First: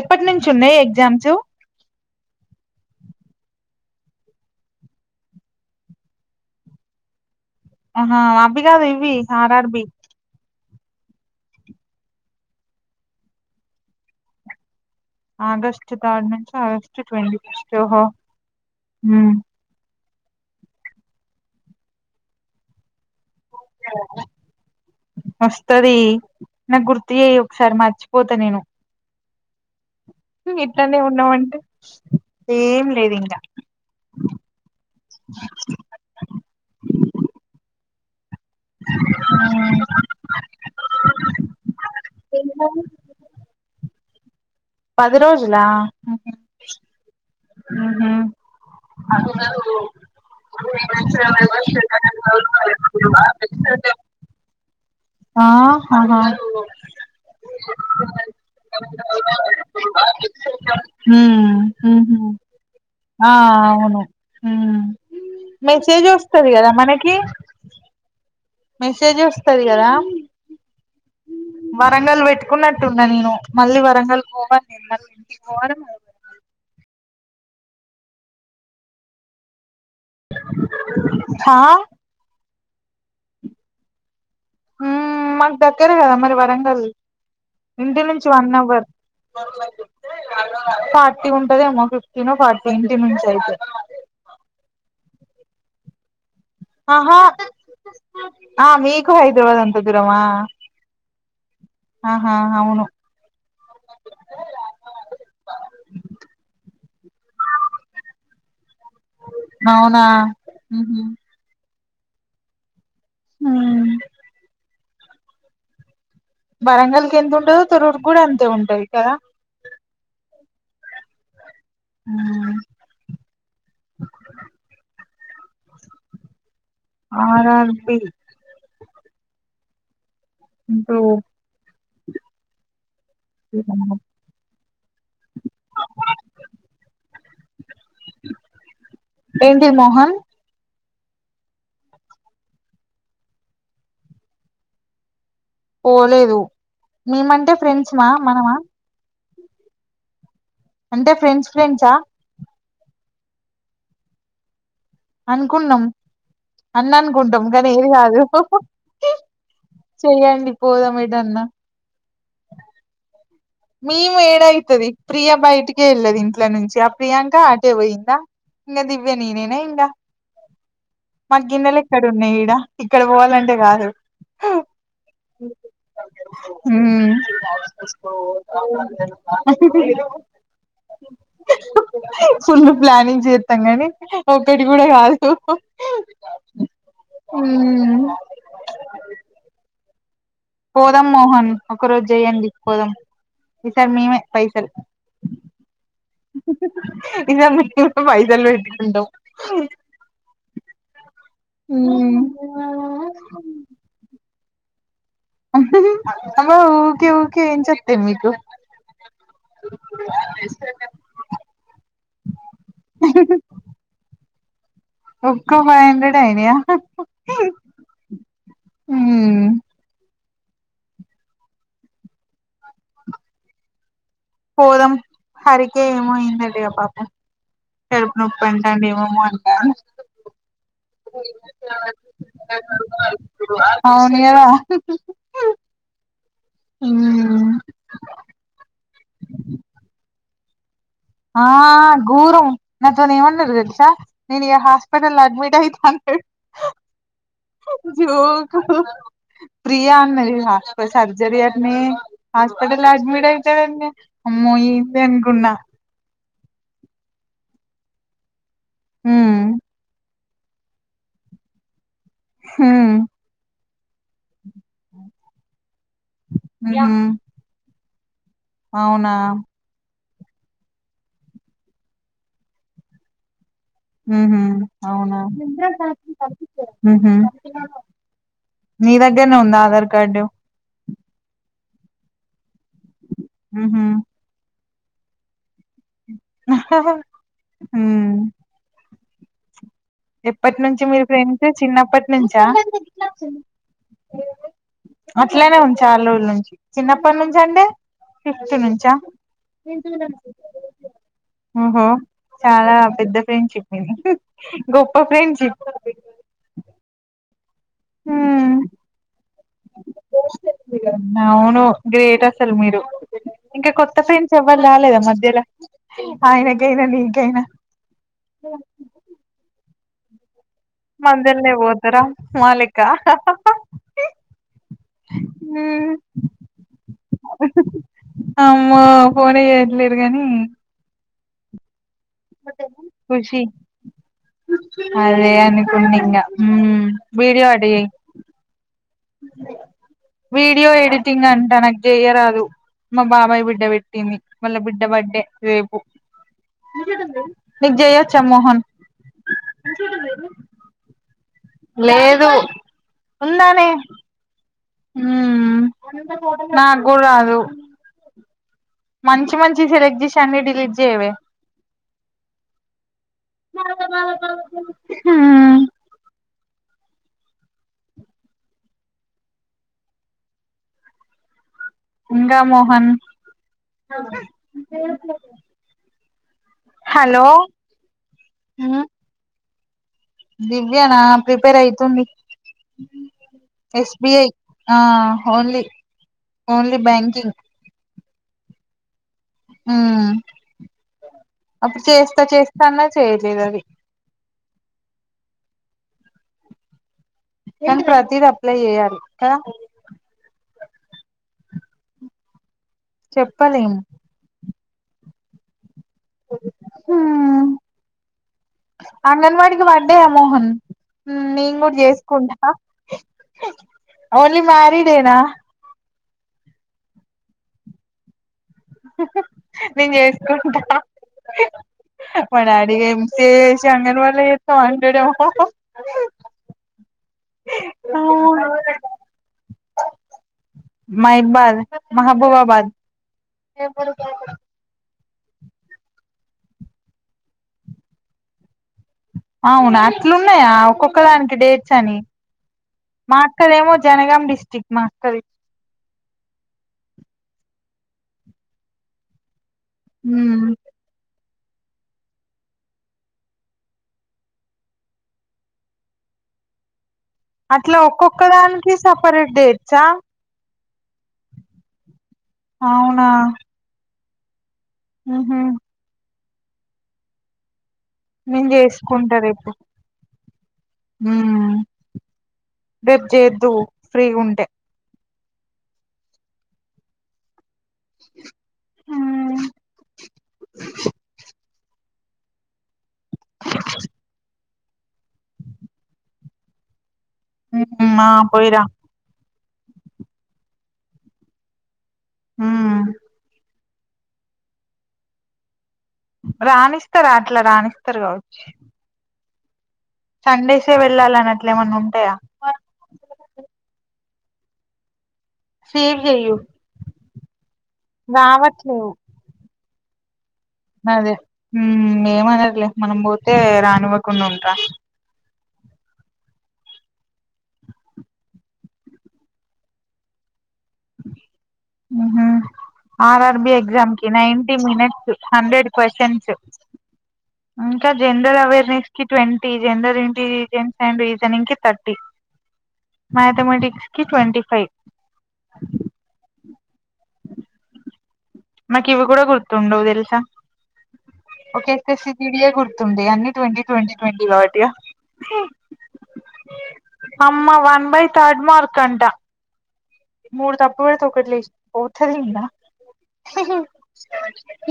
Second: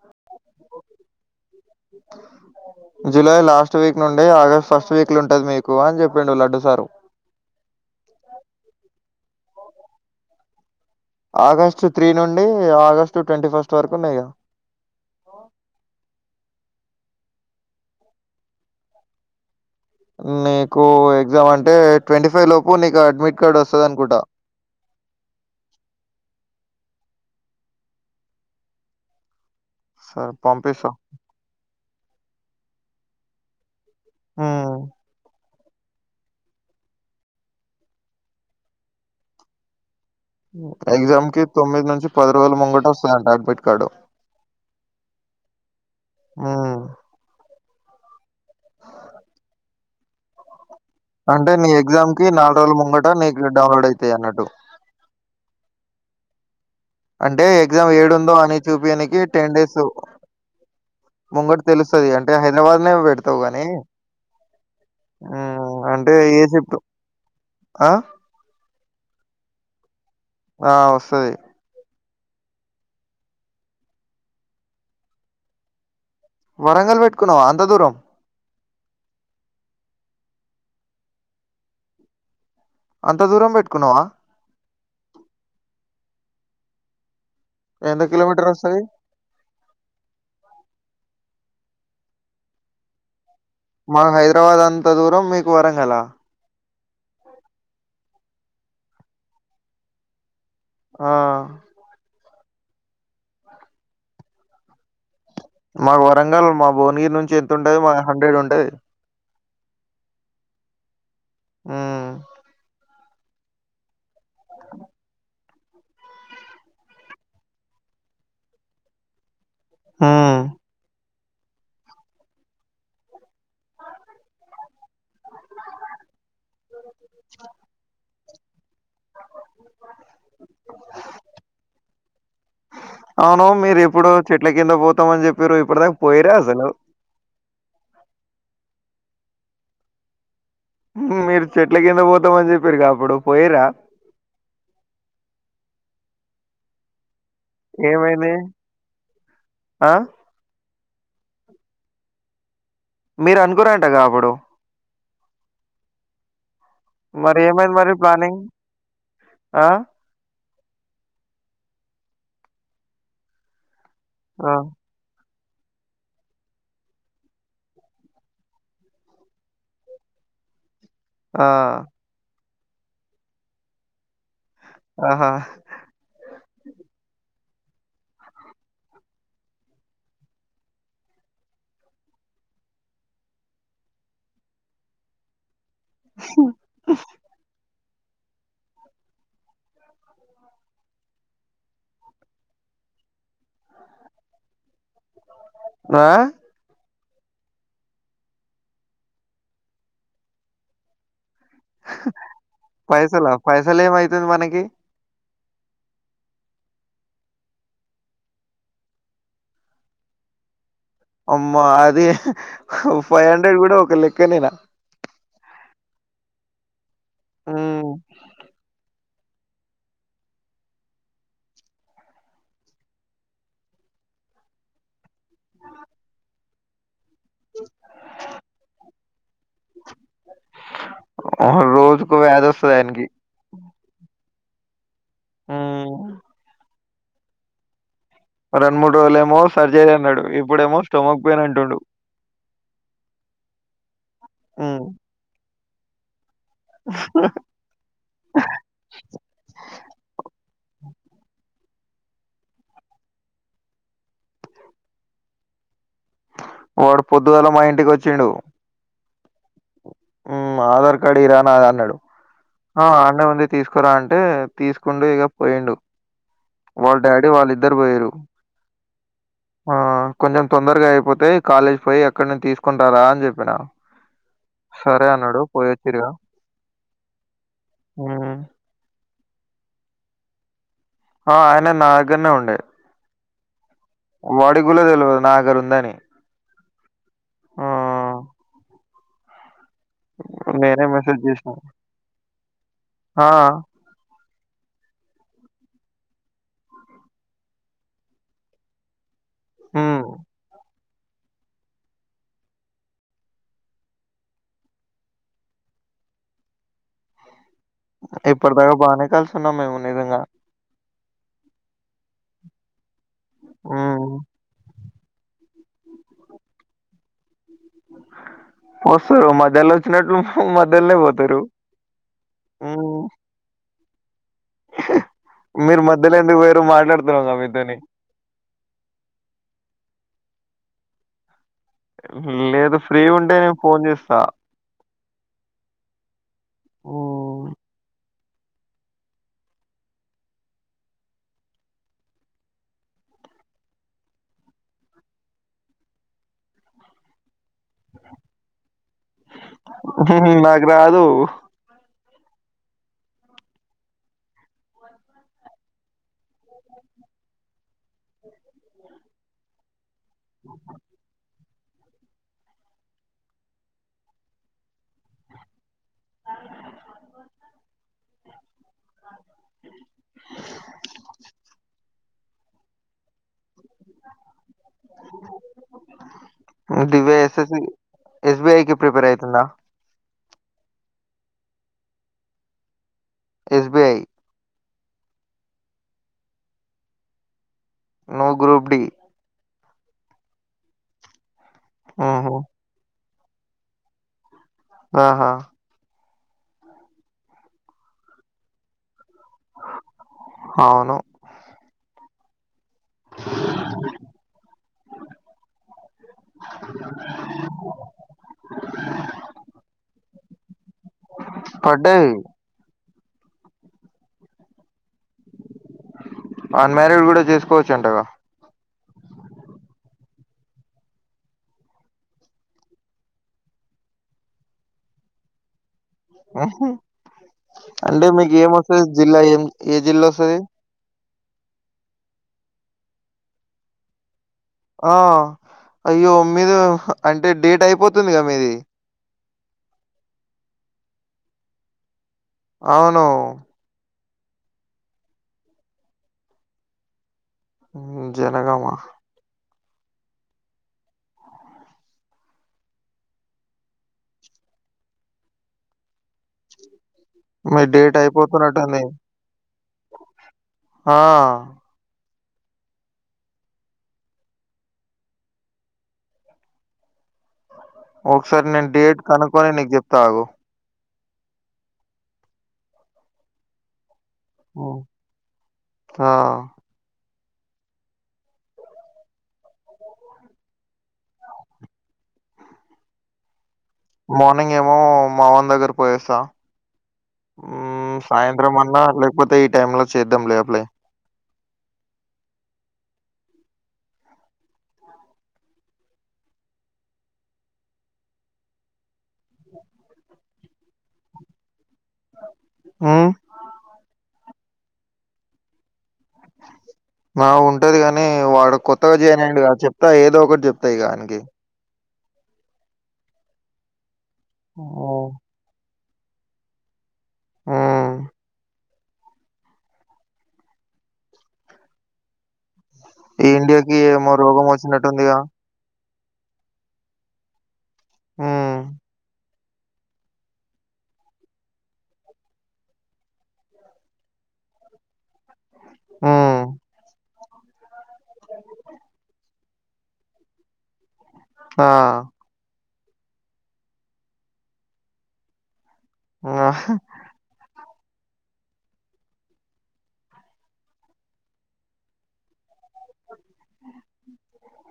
ఎప్పటి నుంచి ఉన్నాయి ఎగ్జామ్స్ జులై లాస్ట్ వీక్ నుండి ఆగస్ట్ ఫస్ట్ వీక్లు ఉంటుది మీకు అని చెప్పిండు లడ్డు సారు హా అవి కాదు ఇవి ఆర్ఆర్బీ ఆగస్టు త్రీ నుండి ఆగస్టు ట్వంటీ ఫస్ట్ వరకు ఉన్నాయిగా ఆగస్ట్ థర్డ్ నుంచి ఆగస్ట్ ట్వంటీ ఫస్ట్ ఓహో నీకు ఎగ్జామ్ అంటే ట్వంటీ ఫైవ్ లోపు నీకు అడ్మిట్ కార్డ్ వస్తది అనుకుంటా వస్తది నాకు గుర్తు చేయి ఒకసారి మర్చిపోతా నేను సరే పంపిస్తా ఇట్లానే ఉన్నావంటే ఏం లేదు ఇంకా ఆ అ అ ఆ ఎగ్జామ్ కి తొమ్మిది నుంచి పది రోజులు ముంగట వస్తదంట అడ్మిట్ కార్డు పది రోజులా ఆ ఉహు అంటే నీ ఎగ్జామ్ [inaudible] ది అన్నట్టు ఆహా అంటే ఎగ్జామ్ ఏడు ఉందో అని చూపీయానికి టెన్ డేస్ ఉమ్ ముంగటి తెలుస్తది ఉహు అంటే హైదరాబాద్నే ఆ పెడతావు గానీ అవును ఉమ్ మెసేజ్ అంటే ఏ వస్తది కదా చెప్ట్ మనకి ఆ మెసేజ్ వస్తది కదా ఆ వస్తుది వరంగల్ పెట్టుకున్నట్టున్నా నేను మళ్ళీ వరంగల్ పోవాలి నేను మళ్ళీ ఇంటి పోవను వరంగల్ పెట్టుకున్నావ అంత దూరం హా అంత దూరం పెట్టుకున్నావా మాకు దగ్గర కదా మరి వరంగల్ ఎంత ఇంటి నుంచి కిలోమీటర్ వన్ వస్తది అవర్ ఫార్టీ ఉంటదేమో ఫిఫ్టీన్ ఫార్టీ ఇంటి నుంచి అయితే మాకు హైదరాబాద్ అంత దూరం మీకు వరంగలా ఆహా ఆ మీకు హైదరాబాద్ అంత దూరమా ఆ ఆహా అవును మాకు వరంగల్ మా భువనగిరి నుంచి ఎంత ఉంటది వన్ హండ్రెడ్ ఉంటది అవునా ఆ ఆ వరంగల్కి ఎంత ఉంటందో తొర్రూరు కూడా అంతే ఉంటది కదా ఆ ఆ ఆర్ ఆర్ బి ంట [unintelligible] అవును మీరు ఎప్పుడు చెట్ల కింద పోతామని చెప్పిరు ఇప్పటిదాకా పోయిరా అసలు ఏంటిది మోహన్ మీరు చెట్ల కిందకి పోతామని చెప్పిరు గా అప్పుడు పోయరా పోలేదు మేమంటే ఫ్రెండ్స్ మా ఏమైంది మనమా ఆ అంటే ఫ్రెండ్స్ ఫ్రెండ్సా మీరు అనుకురంటగా అప్పుడు అనుకున్నాం అన్న మరి అనుకుంటాం కానీ ఏమైంది ఏది మరి కాదు ప్లానింగ్ ఆ చేయ్యండి పోదమ్ ఎటు అన్న మేము ఆ ఏడైతది ప్రియ బయటికే వెళ్ళదు ఇంట్ల నుంచి ఆ ప్రియాంక ఆటే పోయిందా ఇంగ దివ్య నేనేనా ఇంగా మాకు ఆ గిన్నెలు ఎక్కడ ఉన్నాయి ఈడ ఇక్కడ పోవాలంటే కాదు ఆహా ఉం ఫుళ ప్లానింగ్ చేస్తాం కానీ ఒకటి కూడా కాదు ఉం పోదాం మోహన్ ఒక రోజు చేయండి పోదాం ఈసారి మేమే పైసలు ఆ ఇ సరి మేమే పైసలు పెేటిట్ండ [unintelligible] పైసలా పైసలు ఏం అయితది మనకి అబా ఊకే ఊకే ఏం చెప్తే మీకు అమ్మా అది ఫైవ్ హండ్రెడ్ కూడా ఒక లెక్కనేనా ఒక్క ఫైవ్ హండ్రెడే అయినయా హ్మ్. పోదం హరికే ఏమో అయిందడిగా పాప చెవి నొప్పి అంటండి ఏమేమో అంటా [unintelligible] రోజుకు వ్యాధి వస్తది ఆయనకి అవును గదా ఆ ఉం రెండు మూడు రోజులుమో సర్జరీ అన్నాడు ఇప్పుడేమో స్టొమక్ పెయిన్ ఆ అంటుండు ఘోరం నాతోని ఏమన్నాడు తెల్సా నేను ఇగ హ్మ్. హాస్పిటల్ లో అడ్మిట్ అయితా అన్నడు జోకు ప్రియాన్నది ఆ కు సర్జరి నే హాస్పటల్ అడ్మిట్ అయితాడన్నే అమ్మో ఏంది అనుకున్నా వాడు పొద్దుగల మా ఇంటికి వచ్చిండు ఊ హ్మ్. ఆధార్ కార్డు ఇరా నాది అన్నాడు ఆ హ్మ్ ఆండ ముంది తీసుకురా అంటే తీసుకుండు ఇక పోయిండు వాళ్ళ హ్మ్ డాడీ వాళ్ళ ఇద్దరు పోయరు అవునా ఆ కొంచెం తొందరగా అయిపోతే కాలేజ్ పోయి అక్కడి నుంచి తీసుని రా రా అని చెప్పినా అవునా పోయొచ్చిరిగా. ఉహు హ్మ్. మీ దగ్గరనే ఉంద ఆధార్ కార్డు ఆ ఆయన నా దగ్గర నే ఉండే ఉహు వాడి కులా తెల్వదు నా దగర ఉందని ఆ! ఉమ్ ఎప్పటి నుంచి నేనే మీరు మెసేజ్ ఫ్రెండ్స్ జేసినా. చిన్నప్పటి నుంచా ఆ! అట్లనే ఉంచా అలుల నుంచి చిన్నప్పటి నుంచి అంటె ఫిఫ్త్ నుంచా హ్మ్. జంతువులం ఓహో చాలా పెద్ద ఫ్రెండ్షిప్ మీది గొప్ప ఫ్రెండ్షిప్ ఇప్పటి హ్మ్ దాకా బాగానే కలిసున్నాం మేము నిజంగా అవును గ్రేట్ అసలు మీరు ఇంకా కొత్త ఫైన్స్ హ్మ్. ఫ్రెండ్స్ ఎవ్వాల్ రాలేదా మధ్యలో ఆయనకైనా నీకైనా వస్తారు మధ్యలో వచ్చినట్లు హ మద్యల్నే మద్యాలనే ఓతార మాలెక మీరు ఉమ్, మధ్యలో ఎందుకు వేరు మాట్లాడుతున్నాగ మీతోని అమ్మో ఫోన్ నే ఏట్లేరు గాని లేదు ఫ్రీ ఉంటే ఖుషి నేను ఫోన్ చేస్తా అదే అనుకున్నీంగ ఊ వీడియో హ్మ్. అట చెయ్ వీడియో ఎడిటింగ్ అంట నాకు చేయరాదు మా బాబాయ్ బిడ్డ పెట్టింది వాళ్ళ బిడ్డ బడ్డే రేపు నీకు జయొచ్చ మోహన్ నాకు రాదు లేదు ఉందానే ఊ నాకు కూడా రాదు మంచి మంచి సెలెక్ట్ చేసి అన్ని డిలీట్ చేయవె ఊ [unintelligible] ఇంగ మోహన్ అగొ ప్లేస్ లే దివ్య ఎస్ఎస్సి, ఎస్బిఐ కి ప్రిపేర్ అయితుందా దివ్యనా ప్రిపేర్ అయితుంది ఎస్‌బీఐ. ఎస్బిఐ ఆ only only banking no group D హ అప్పుడు చేస్తా హుహు. చేస్తా అన్నా చేయలేదు అది ఆహా కానీ ప్రతీది అప్లై చేయాలి. హవును చెప్పలేమ్ అంగన్వాడికి వడ్డయా మోహన్ నేను కూడా పడ్డాయి. చేసుకుంటా ఓన్లీ మ్యారీడేనా అన్మారీడ్ కూడా చేసుకోవచ్చు అంటగా నేను చేసుకుంటా మా డాడీ ఎంసిఎ చేసి అంగన్ వాడి చేత్త అంటాడేమో అంటే మీకు ఏం వస్తది జిల్లా ఏం ఏ జిల్లా వస్తది మైబగ మహబూబాబాద్ ఆ అయ్యో మీద అంటే డేట్ అయిపోతుందిగా మీది అవునా అట్లున్నాయా ఒక్కొక్క దానికి డేట్స్ అని అవును మా అక్క దేమో జనగాం డిస్ట్రిక్ట్ మా అక్కది హ్మ్ జనగామా హ్మ్ మీ అట్లా డేట్ ఒక్కొక్కదానికి అయిపోతున్నట్టుంది సపరేట్ డేట్స్టా ఆ అవునా ఆహ ఒకసారి నేను డేట్ కనుక్కొని నీకు చెప్తా ఆగు హ్మ్ రేపు చేద్దువు ఫ్రీగుంటే ఆ హా హా మార్నింగ్ ఏమో మావన్ దగ్గర పోయోస్తా ఆ సాయంత్రం పోయిరా అన్నా లేకపోతే ఈ టైమ్ లో చేద్దాం లే అప్లై హ్మ్ రాణిస్తారూ అట్లా రాణిస్తారు కావచ్చి సండేసే వెళ్ళాలని అట్లే ఏమన్నా ఉంటాయా ఆ సేవ్ చెయు ఆ ఉంటది గాని వాడు కొత్తగా చేయనండి చెప్తా ఏదో ఒకటి చెప్తా ఇగ అదే ఆనికి ఏమనర్లే మనం పోతే రానివ్వకుండా ఉ ఆఓ ఊ ఆర్ ఈ ఆర్బి ఇండియాకి ఎక్జామ్ కి ఏమో రోగం నైన్టీ వచ్చినట్టుందిగా. మినీట్స్ హండ్రెడ్ క్వశ్చన్స్ ఇంకా జెండర్ హ్మ్. అవేర్నెస్ కి ట్వంట్ టీజెండర్ ఇంటీజెన్స్ అండ్ రీజన్ంగ్ కి థర్టీ మ్యాథమెటిక్స్ కి ట్వంటీ ఫైవ్ ఆ మాకు ఇవి కూడా గుర్తుండవు తెలుసా ఒక ఆ! [unintelligible] పీడియే గుర్తుంది అన్ని ట్వంటీ ట్వంటీ ట్వంటీ కాబట్టిగ ఆహ్ ఆ అమ్మ వన్ బై థర్డ్ మార్క్ అంట మూడు తప్పు పెడితే ఓకటి లేస్పోతదిగా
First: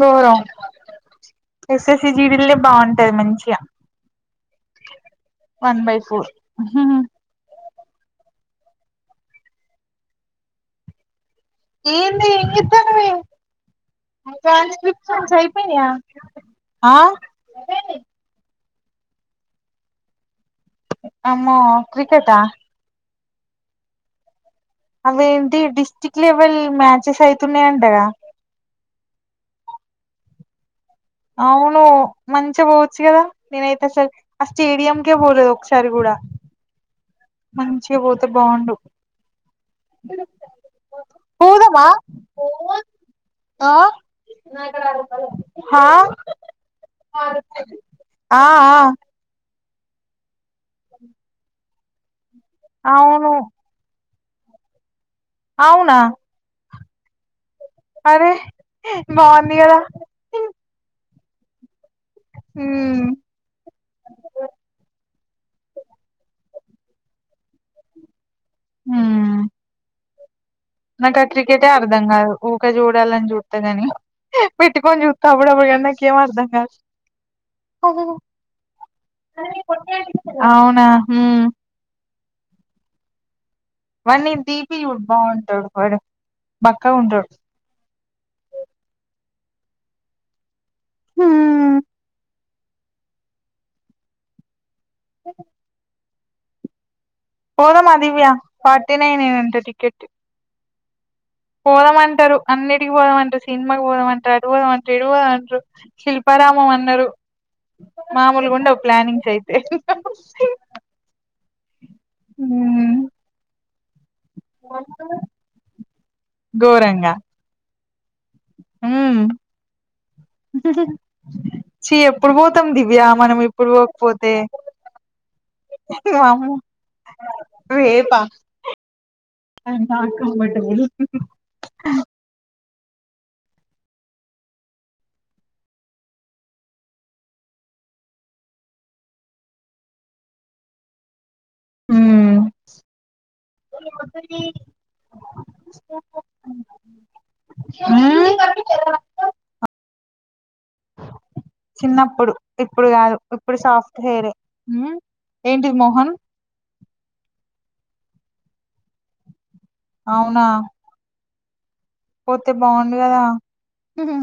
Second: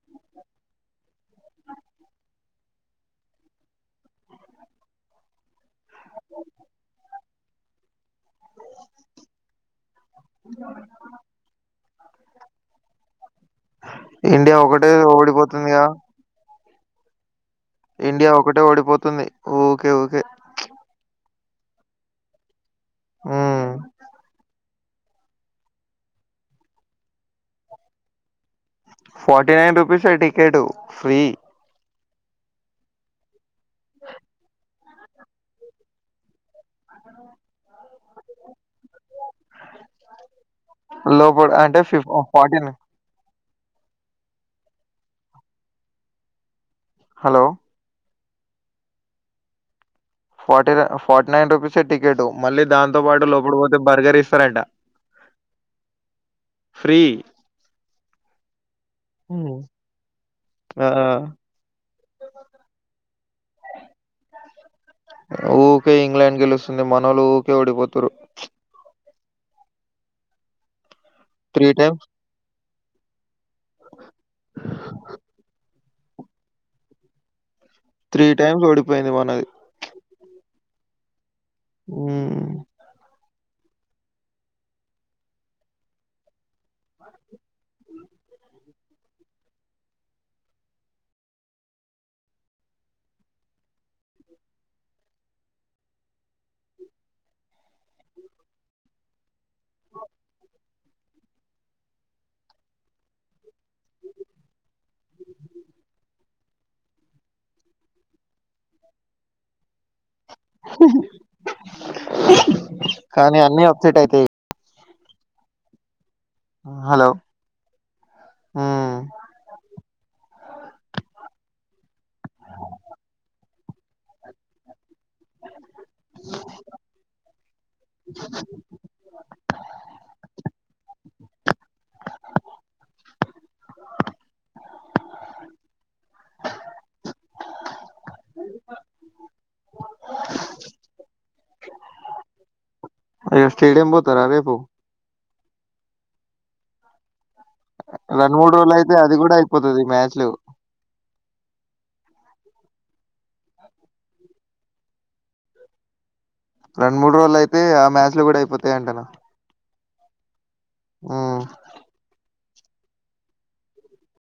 దూరం ఎస్ఎస్సి జీడీలే బాగుంటాది మంచిగా వన్ బై ఫోర్ అ ఏందే ఏం చెప్తనవ్వె ఇండియా ఒకటే ట్రాన్స్క్రిప్షన్ ఓడిపోతుందిగా. అయిపోయినీయా ఆ ఇండియా ఒకటే ఓడిపోతుంది ఊకే ఊకే అమ్మో క్రికెటా ఊ అవేంటి డిస్ట్రిక్ట్ లెవెల్ మ్యాచెస్ అయితున్నాయంటగా ఫోర్టీ నైన్ రూపీసే టికెటు ఫ్రీ అవును మంచిగా పోవచ్చు కదా నేనైతే అసల్ ఆ స్టేడియంకే పోలేదు ఒకసారి కూడా అతను మంచిగ పోతే బావుండు లోపట్ అంటే ఫిఫ్ ఓ ఫార్టీన్ ఆ హా హలో! ఆ ఆ ఫార్టీ ఫార్టీ నైన్ రూపీసే టికెటు మళ్ళీ దాంతో పాటు అవును లోపలపోతే బర్గర్ ఇస్తారంట అవునా ఫ్రీ అరే బాగుంది హ్మ్. కదా ఆ హూ ఊకే ఇంగ్లాండ్ గెలుస్తుంది మనోళ్లు ఊకే ఓడిపోతురు హా నాకా క్రికెటే అర్థం టైమ్స్ కాదు ఊకె చూడాలన్ చూత గాని పెట్టుకొని చూస్తా అప్పుడప్పుటికన్నాకేం అర్ధం కాదు అహు త్రీ టైమ్స్ ఓడిపోయింది మనది అవునా హూ ఊమ్ వాని దీపి చూడు బాంటాడు వాడు బక్క గుంటాడు హూ పోదా మా దివ్య ఫార్టీ నైన్ ఏ అంట టికెట్ పోదామంటారు అన్నిటికి పోదామంటారు సినిమాకి పోదామంటారు అటు పోదామంట్రు పోదామంట్రు శిల్పారామం అన్నారు మామూలు గుండ వ్ ప్లానింగ్స్ అయితే కానీ అన్ని అప్సెట్ అయితాయి హలో గోరంగా ఊ ఉమ్ చి ఎప్పుడు పోతాం దివ్య మనం ఇప్పుడు పోకపోతే. వామ్మో వేపా. అంతా కంమటబుల్. ఊ. ఇగ స్టేడియం పోతారా రేపు రండు మూడు రోజులు అయితే అది కూడా అయిపోతది మ్యాచ్ లో. చిన్నప్పుడు ఇప్పుడు కాదు ఇప్పుడు సాఫ్ట్ హెరే ఉ. ఏంటిది మోహన్. రెండు మూడు రోజులు అయితే ఆ మ్యాచ్ లో కూడా అయిపోతాయ్ అంటన. అవునా. ఆ. పోతే బాగుంది కదా.